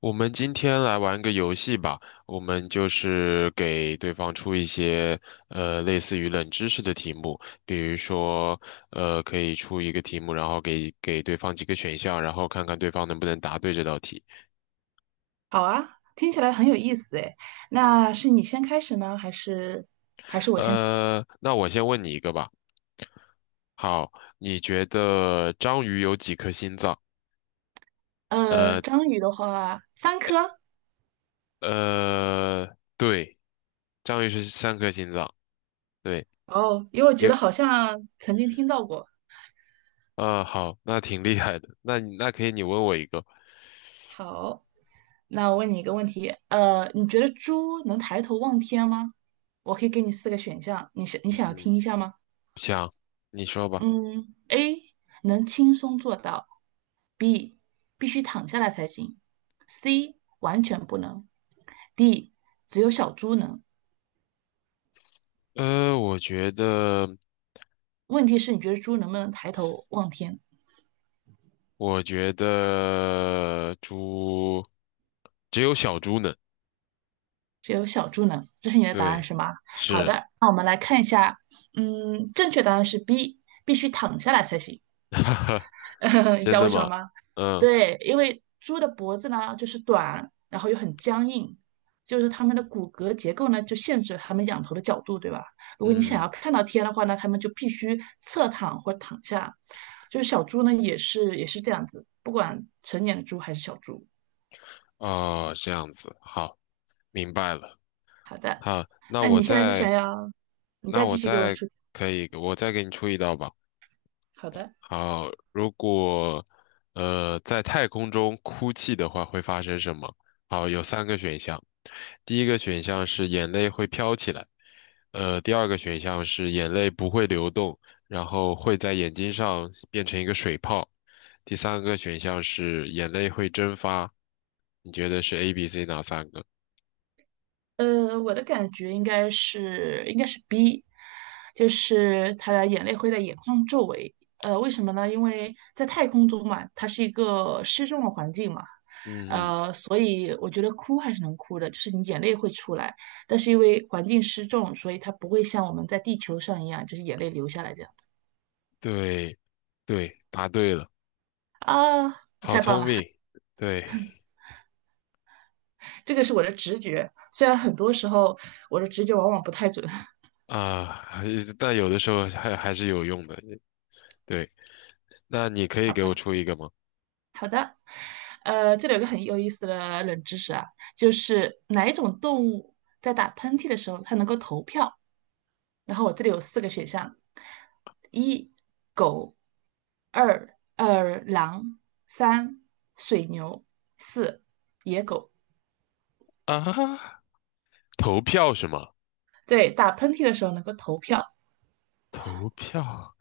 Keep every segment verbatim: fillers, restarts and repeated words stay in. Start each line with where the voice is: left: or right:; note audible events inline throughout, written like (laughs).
left: 我们今天来玩个游戏吧，我们就是给对方出一些呃类似于冷知识的题目，比如说呃可以出一个题目，然后给给对方几个选项，然后看看对方能不能答对这道题。
right: 好啊，听起来很有意思诶。那是你先开始呢，还是
left: 呃，那我先问你一个吧。好，你觉得章鱼有几颗心脏？
right: 呃，
left: 呃
right: 章鱼的话，三颗。
left: 呃，对，章鱼是三颗心脏。对，
right: 哦，因为我觉
left: 有
right: 得好像曾经听到过。
left: 呃好，那挺厉害的。那你那可以，你问我一个。
right: 好，那我问你一个问题，呃，你觉得猪能抬头望天吗？我可以给你四个选项，你想你想要
left: 嗯。
right: 听一下吗？
left: 想，你说吧。
right: 嗯，A 能轻松做到，B 必须躺下来才行，C 完全不能，D 只有小猪能。
left: 呃，我觉得，
right: 问题是你觉得猪能不能抬头望天？
left: 我觉得猪只有小猪能。
right: 只有小猪能，这是你的答案
left: 对，
right: 是吗？好
left: 是，
right: 的，嗯，正确答案是 B,必须躺下来才行。
left: (laughs)
right: (laughs) 你知
left: 真
right: 道
left: 的
right: 为什么
left: 吗？
right: 吗？
left: 嗯
right: 对，因为猪的脖子呢就是短，然后又很僵硬，就是它们的骨骼结构呢就限制了它们仰头的角度，对吧？如果你想要
left: 嗯，
right: 看到天的话呢，它们就必须侧躺或躺下。就是小猪呢也是也是这样子，不管成年的猪还是小猪。
left: 哦，这样子，好，明白了。
right: 好的，
left: 好，那
right: 那
left: 我
right: 你现在是想
left: 再，
right: 要你
left: 那
right: 再继
left: 我
right: 续给我
left: 再
right: 出？
left: 可以，我再给你出一道吧。
right: 好的，
left: 好，如果呃在太空中哭泣的话，会发生什么？好，有三个选项。第一个选项是眼泪会飘起来，呃，第二个选项是眼泪不会流动，然后会在眼睛上变成一个水泡。第三个选项是眼泪会蒸发。你觉得是 A、B、C 哪三个？
right: 呃，我的感觉应该是应该是 B,就是他的眼泪会在眼眶周围。呃，为什么呢？因为在太空中嘛，它是一个失重的环境嘛，
left: 嗯，
right: 呃，所以我觉得哭还是能哭的，就是你眼泪会出来，但是因为环境失重，所以它不会像我们在地球上一样，就是眼泪流下来这样子。
left: 对，对，答对了，
right: 啊，
left: 好
right: 太棒
left: 聪
right: 了。
left: 明。对，
right: 这个是我的直觉，虽然很多时候我的直觉往往不太准，
left: 啊，还但有的时候还还是有用的。对，那你可
right: (laughs)
left: 以
right: 好
left: 给我
right: 吧？
left: 出一个吗？
right: 呃，这里有个很有意思的冷知识啊，就是哪一种动物在打喷嚏的时候它能够投票？然后我这里有四个选项：一、狗；二、二狼；三、水牛；四、野狗。
left: 啊，投票是吗？
right: 对，打喷嚏的时候能够投票。
left: 投票，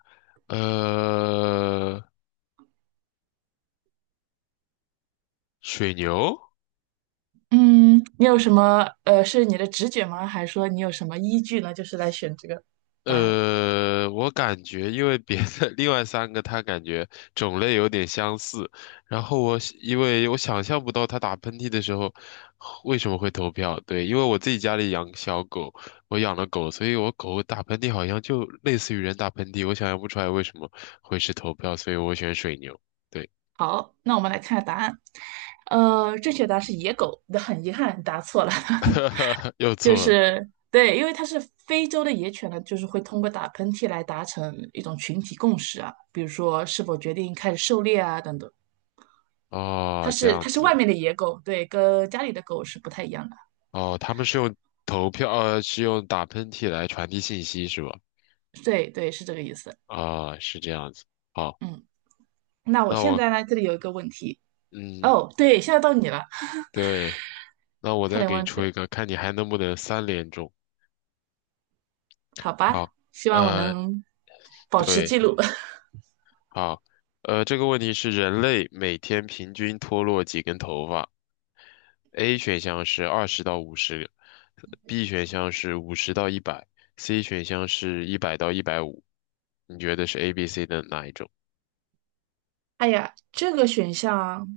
left: 呃，水牛，
right: 嗯，你有什么呃，是你的直觉吗？还是说你有什么依据呢？就是来选这个答案。
left: 呃，我感觉因为别的 (laughs) 另外三个，它感觉种类有点相似，然后我想因为我想象不到它打喷嚏的时候为什么会投票。对，因为我自己家里养小狗，我养了狗，所以我狗打喷嚏好像就类似于人打喷嚏，我想象不出来为什么会是投票，所以我选水牛。对，
right: 好，那我们来看下答案。呃，正确答案是野狗，那很遗憾答错了。(laughs)
left: (laughs) 又
right: 就
left: 错了。
right: 是对，因为它是非洲的野犬呢，就是会通过打喷嚏来达成一种群体共识啊，比如说是否决定开始狩猎啊等等。它
left: 哦，这
right: 是
left: 样
right: 它是外
left: 子。
right: 面的野狗，对，跟家里的狗是不太一样的。
left: 哦，他们是用投票，呃，是用打喷嚏来传递信息是吧？
right: 对对，是这个意思。
left: 啊、是这样子。好。
right: 嗯，那我
left: 那
right: 现
left: 我，
right: 在呢，这里有一个问题。
left: 嗯，
right: 哦，对，现在到你了，
left: 对，那我
right: 差
left: 再
right: 点
left: 给你
right: 忘记。
left: 出一个，看你还能不能三连中。
right: 好吧，
left: 好，
right: 希望我
left: 呃，
right: 能保持记录。
left: 对，
right: (laughs)
left: 好，呃，这个问题是人类每天平均脱落几根头发？A 选项是二十到五十，B 选项是五十到一百，C 选项是一百到一百五。你觉得是 A、B、C 的哪一种？
right: 哎呀，这个选项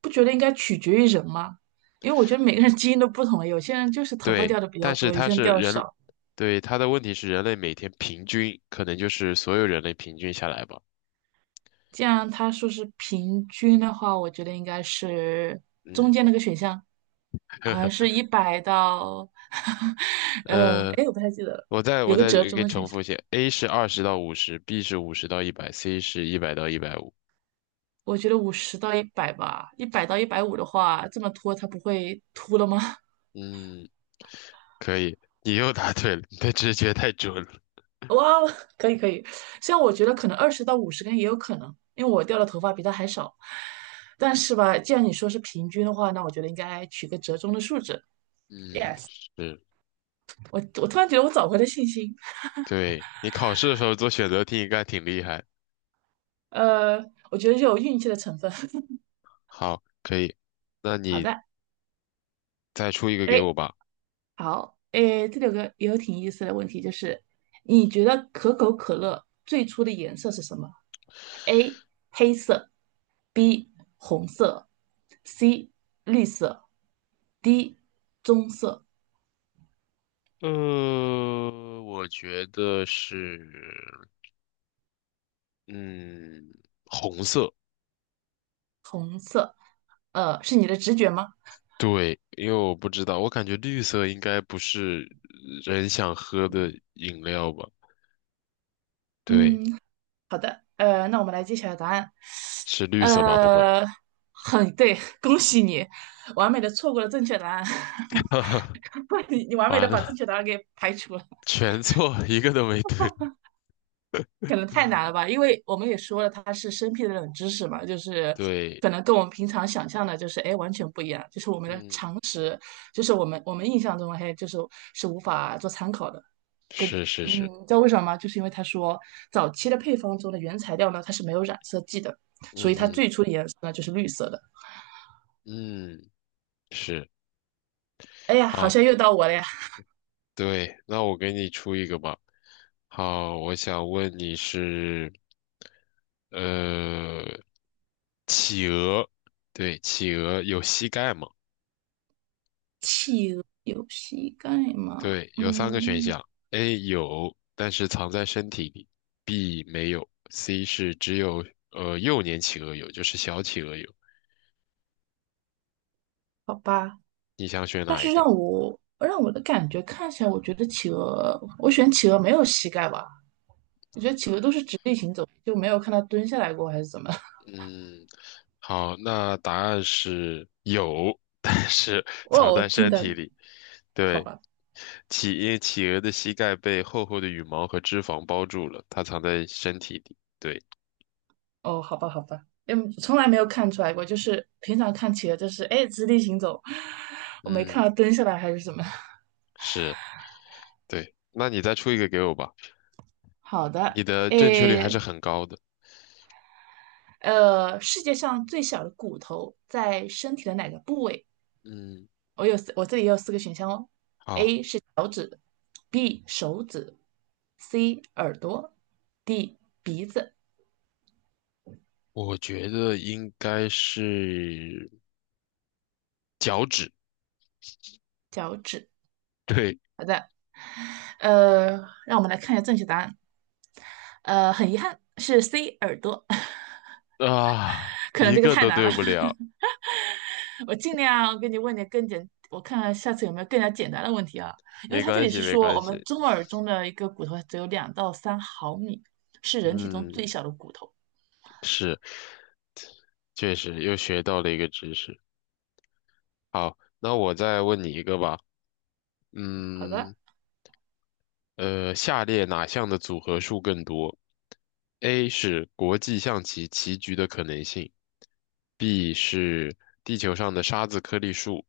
right: 不觉得应该取决于人吗？因为我觉得每个人基因都不同，有些人就是头发掉
left: 对，
right: 的比较
left: 但是
right: 多，有
left: 它
right: 些人
left: 是
right: 掉的
left: 人，
right: 少。
left: 对，它的问题是人类每天平均，可能就是所有人类平均下来吧。
right: 既然他说是平均的话，我觉得应该是中
left: 嗯，
right: 间那个选项，好像
left: (laughs)
right: 是一百到，(laughs) 嗯，
left: 呃。
right: 哎，我不太记得了，
left: 我再
right: 有
left: 我
right: 个
left: 再
right: 折
left: 给
right: 中
left: 你
right: 的选
left: 重
right: 项。
left: 复一下 a 是二十到五十，B 是五十到一百，C 是一百到一百五。
right: 我觉得五十到一百吧，一百到一百五的话，这么拖它不会秃了吗？
left: 嗯，可以，你又答对了，你的直觉太准了。
right: 哇哦，(laughs) 可以可以，像我觉得可能二十到五十根也有可能，因为我掉的头发比他还少。但是吧，既然你说是平均的话，那我觉得应该取个折中的数值。耶，
left: 嗯，是，
right: 我我突然觉得我找回了信心。
left: 对，你考试的时候做选择题应该挺厉害。
right: 呃，我觉得就有运气的成分。(laughs)
left: 好，可以，那
right: 好
left: 你
right: 的，
left: 再出一个给
right: 哎，
left: 我吧。
right: 好，哎，这里有个也有挺有意思的问题，就是你觉得可口可乐最初的颜色是什么？A 黑色，B 红色，C 绿色，D 棕色
left: 呃，我觉得是，嗯，红色，
right: 色。呃，是你的直觉吗？
left: 对，因为我不知道，我感觉绿色应该不是人想喝的饮料吧？对。
right: 嗯，好的。呃，那我们来揭晓答案。
left: 是绿色吧？不会，
right: 呃，很对，恭喜你，完美的错过了正确答案。
left: (laughs)
right: (laughs) 你你完美的
left: 完
right: 把正
left: 了，
right: 确答案给排除了。
left: 全错，一个都没对。
right: 可能太难了吧，因为我们也说了，它是生僻的冷知识嘛，就是
left: 对，
right: 可能跟我们平常想象的，就是哎完全不一样，就是我们的
left: 嗯，
right: 常识，就是我们我们印象中嘿，就是是无法做参考的。跟
left: 是是
right: 嗯，
left: 是，
right: 你知道为什么吗？就是因为他说早期的配方中的原材料呢，它是没有染色剂的，
left: 嗯
right: 所以它
left: 嗯
right: 最初的颜色呢就是绿色的。
left: 嗯，是，
right: 哎呀，好
left: 好，
right: 像又到我了呀，
left: 对，那我给你出一个吧。好，我想问你是，呃，企鹅，对，企鹅有膝盖吗？
right: 有膝盖吗？
left: 对，有三个选
right: 嗯，
left: 项：A 有，但是藏在身体里；B 没有；C 是只有呃幼年企鹅有，就是小企鹅有。
right: 好吧。
left: 你想选
right: 但
left: 哪一
right: 是让
left: 个？
right: 我让我的感觉看起来，我觉得企鹅，我选企鹅没有膝盖吧？我觉得企鹅都是直立行走，就没有看它蹲下来过还是怎么？
left: 嗯，好，那答案是有，但是
right: (laughs)
left: (laughs) 藏
right: 哦，我
left: 在
right: 听
left: 身
right: 的
left: 体里。
right: 好
left: 对，
right: 吧，
left: 企，因为企鹅的膝盖被厚厚的羽毛和脂肪包住了，它藏在身体里。对，
right: 哦，好吧，好吧，嗯，从来没有看出来过，就是平常看企鹅就是哎直立行走，我没看
left: 嗯，
right: 到蹲下来还是怎么。
left: 是，对。那你再出一个给我吧，
right: (laughs) 好的，
left: 你的正确率还
right: 哎，
left: 是很高的。
right: 呃，世界上最小的骨头在身体的哪个部位？
left: 嗯。
right: 我有四，我这里也有四个选项哦。
left: 啊，
right: B 手指，C 耳朵，D 鼻子、
left: 我觉得应该是脚趾。
right: 脚趾。
left: 对
right: 好的，呃，让我们来看一下正确答案。呃，很遗憾是 C 耳朵，(laughs)
left: 啊，
right: 可能
left: 一
right: 这个
left: 个
right: 太
left: 都
right: 难了。
left: 对不了，
right: (laughs) 我尽量给你问点更简，我看看下次有没有更加简单的问题啊？因为
left: 没
right: 它这
left: 关
right: 里
left: 系，
right: 是
left: 没
right: 说
left: 关
right: 我们
left: 系。
right: 中耳中的一个骨头只有两到三毫米，是人体中最
left: 嗯，
right: 小的骨头。
left: 是，确实又学到了一个知识。好，那我再问你一个吧。
right: 好的，
left: 嗯，呃，下列哪项的组合数更多？A 是国际象棋棋局的可能性，B 是地球上的沙子颗粒数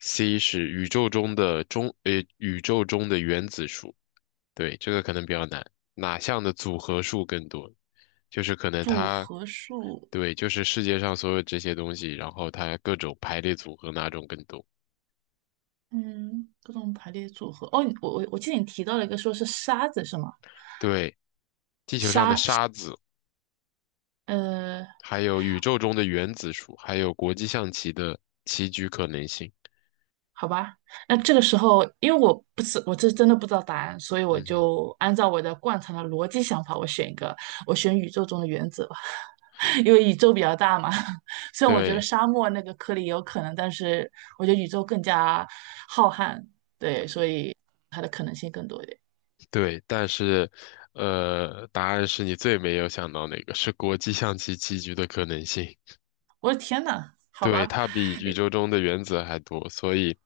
left: ，C 是宇宙中的中，呃，宇宙中的原子数。对，这个可能比较难。哪项的组合数更多？就是可能
right: 组
left: 它，
right: 合数
left: 对，就是世界上所有这些东西，然后它各种排列组合哪种更多？
right: 嗯，各种排列组合。哦，你我我我记得你提到了一个说是沙子是吗？
left: 对，地球上的沙子。
right: 呃，
left: 还有宇宙中的原子数，还有国际象棋的棋局可能性。
right: 好吧，那这个时候因为我不是我这真的不知道答案，所以我
left: 嗯哼，
right: 就按照我的惯常的逻辑想法，我选一个，我选宇宙中的原子吧，(laughs) 因为宇宙比较大嘛。(laughs) 虽然我觉得
left: 对
right: 沙漠那个颗粒也有可能，但是我觉得宇宙更加浩瀚，对，所以它的可能性更多一点。
left: 对，但是，呃，答案是你最没有想到哪个是国际象棋棋局的可能性。
right: 我的天呐，好
left: 对，
right: 吧，
left: 它比宇宙中的原子还多，所以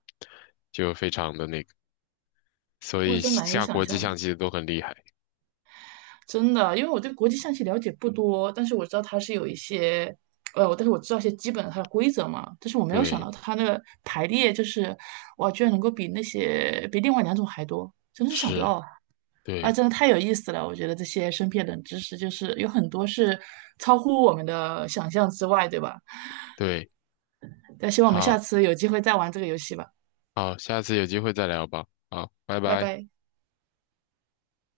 left: 就非常的那个，所
right: 我
left: 以
right: 真难以
left: 下
right: 想
left: 国际
right: 象呢。
left: 象棋的都很厉害。
right: 真的，因为我对国际象棋了解不多，但是我知道它是有一些，呃，但是我知道一些基本的它的规则嘛，但是我没有想到
left: 对，
right: 它那个排列就是，哇，居然能够比那些比另外两种还多，真的是想不
left: 是，
right: 到啊！啊，
left: 对
right: 真的太有意思了，我觉得这些身边的冷知识就是有很多是超乎我们的想象之外，对吧？
left: 对，
right: 那希望我们下
left: 好
right: 次有机会再玩这个游戏吧，
left: 好，下次有机会再聊吧。好，拜
right: 拜
left: 拜。
right: 拜。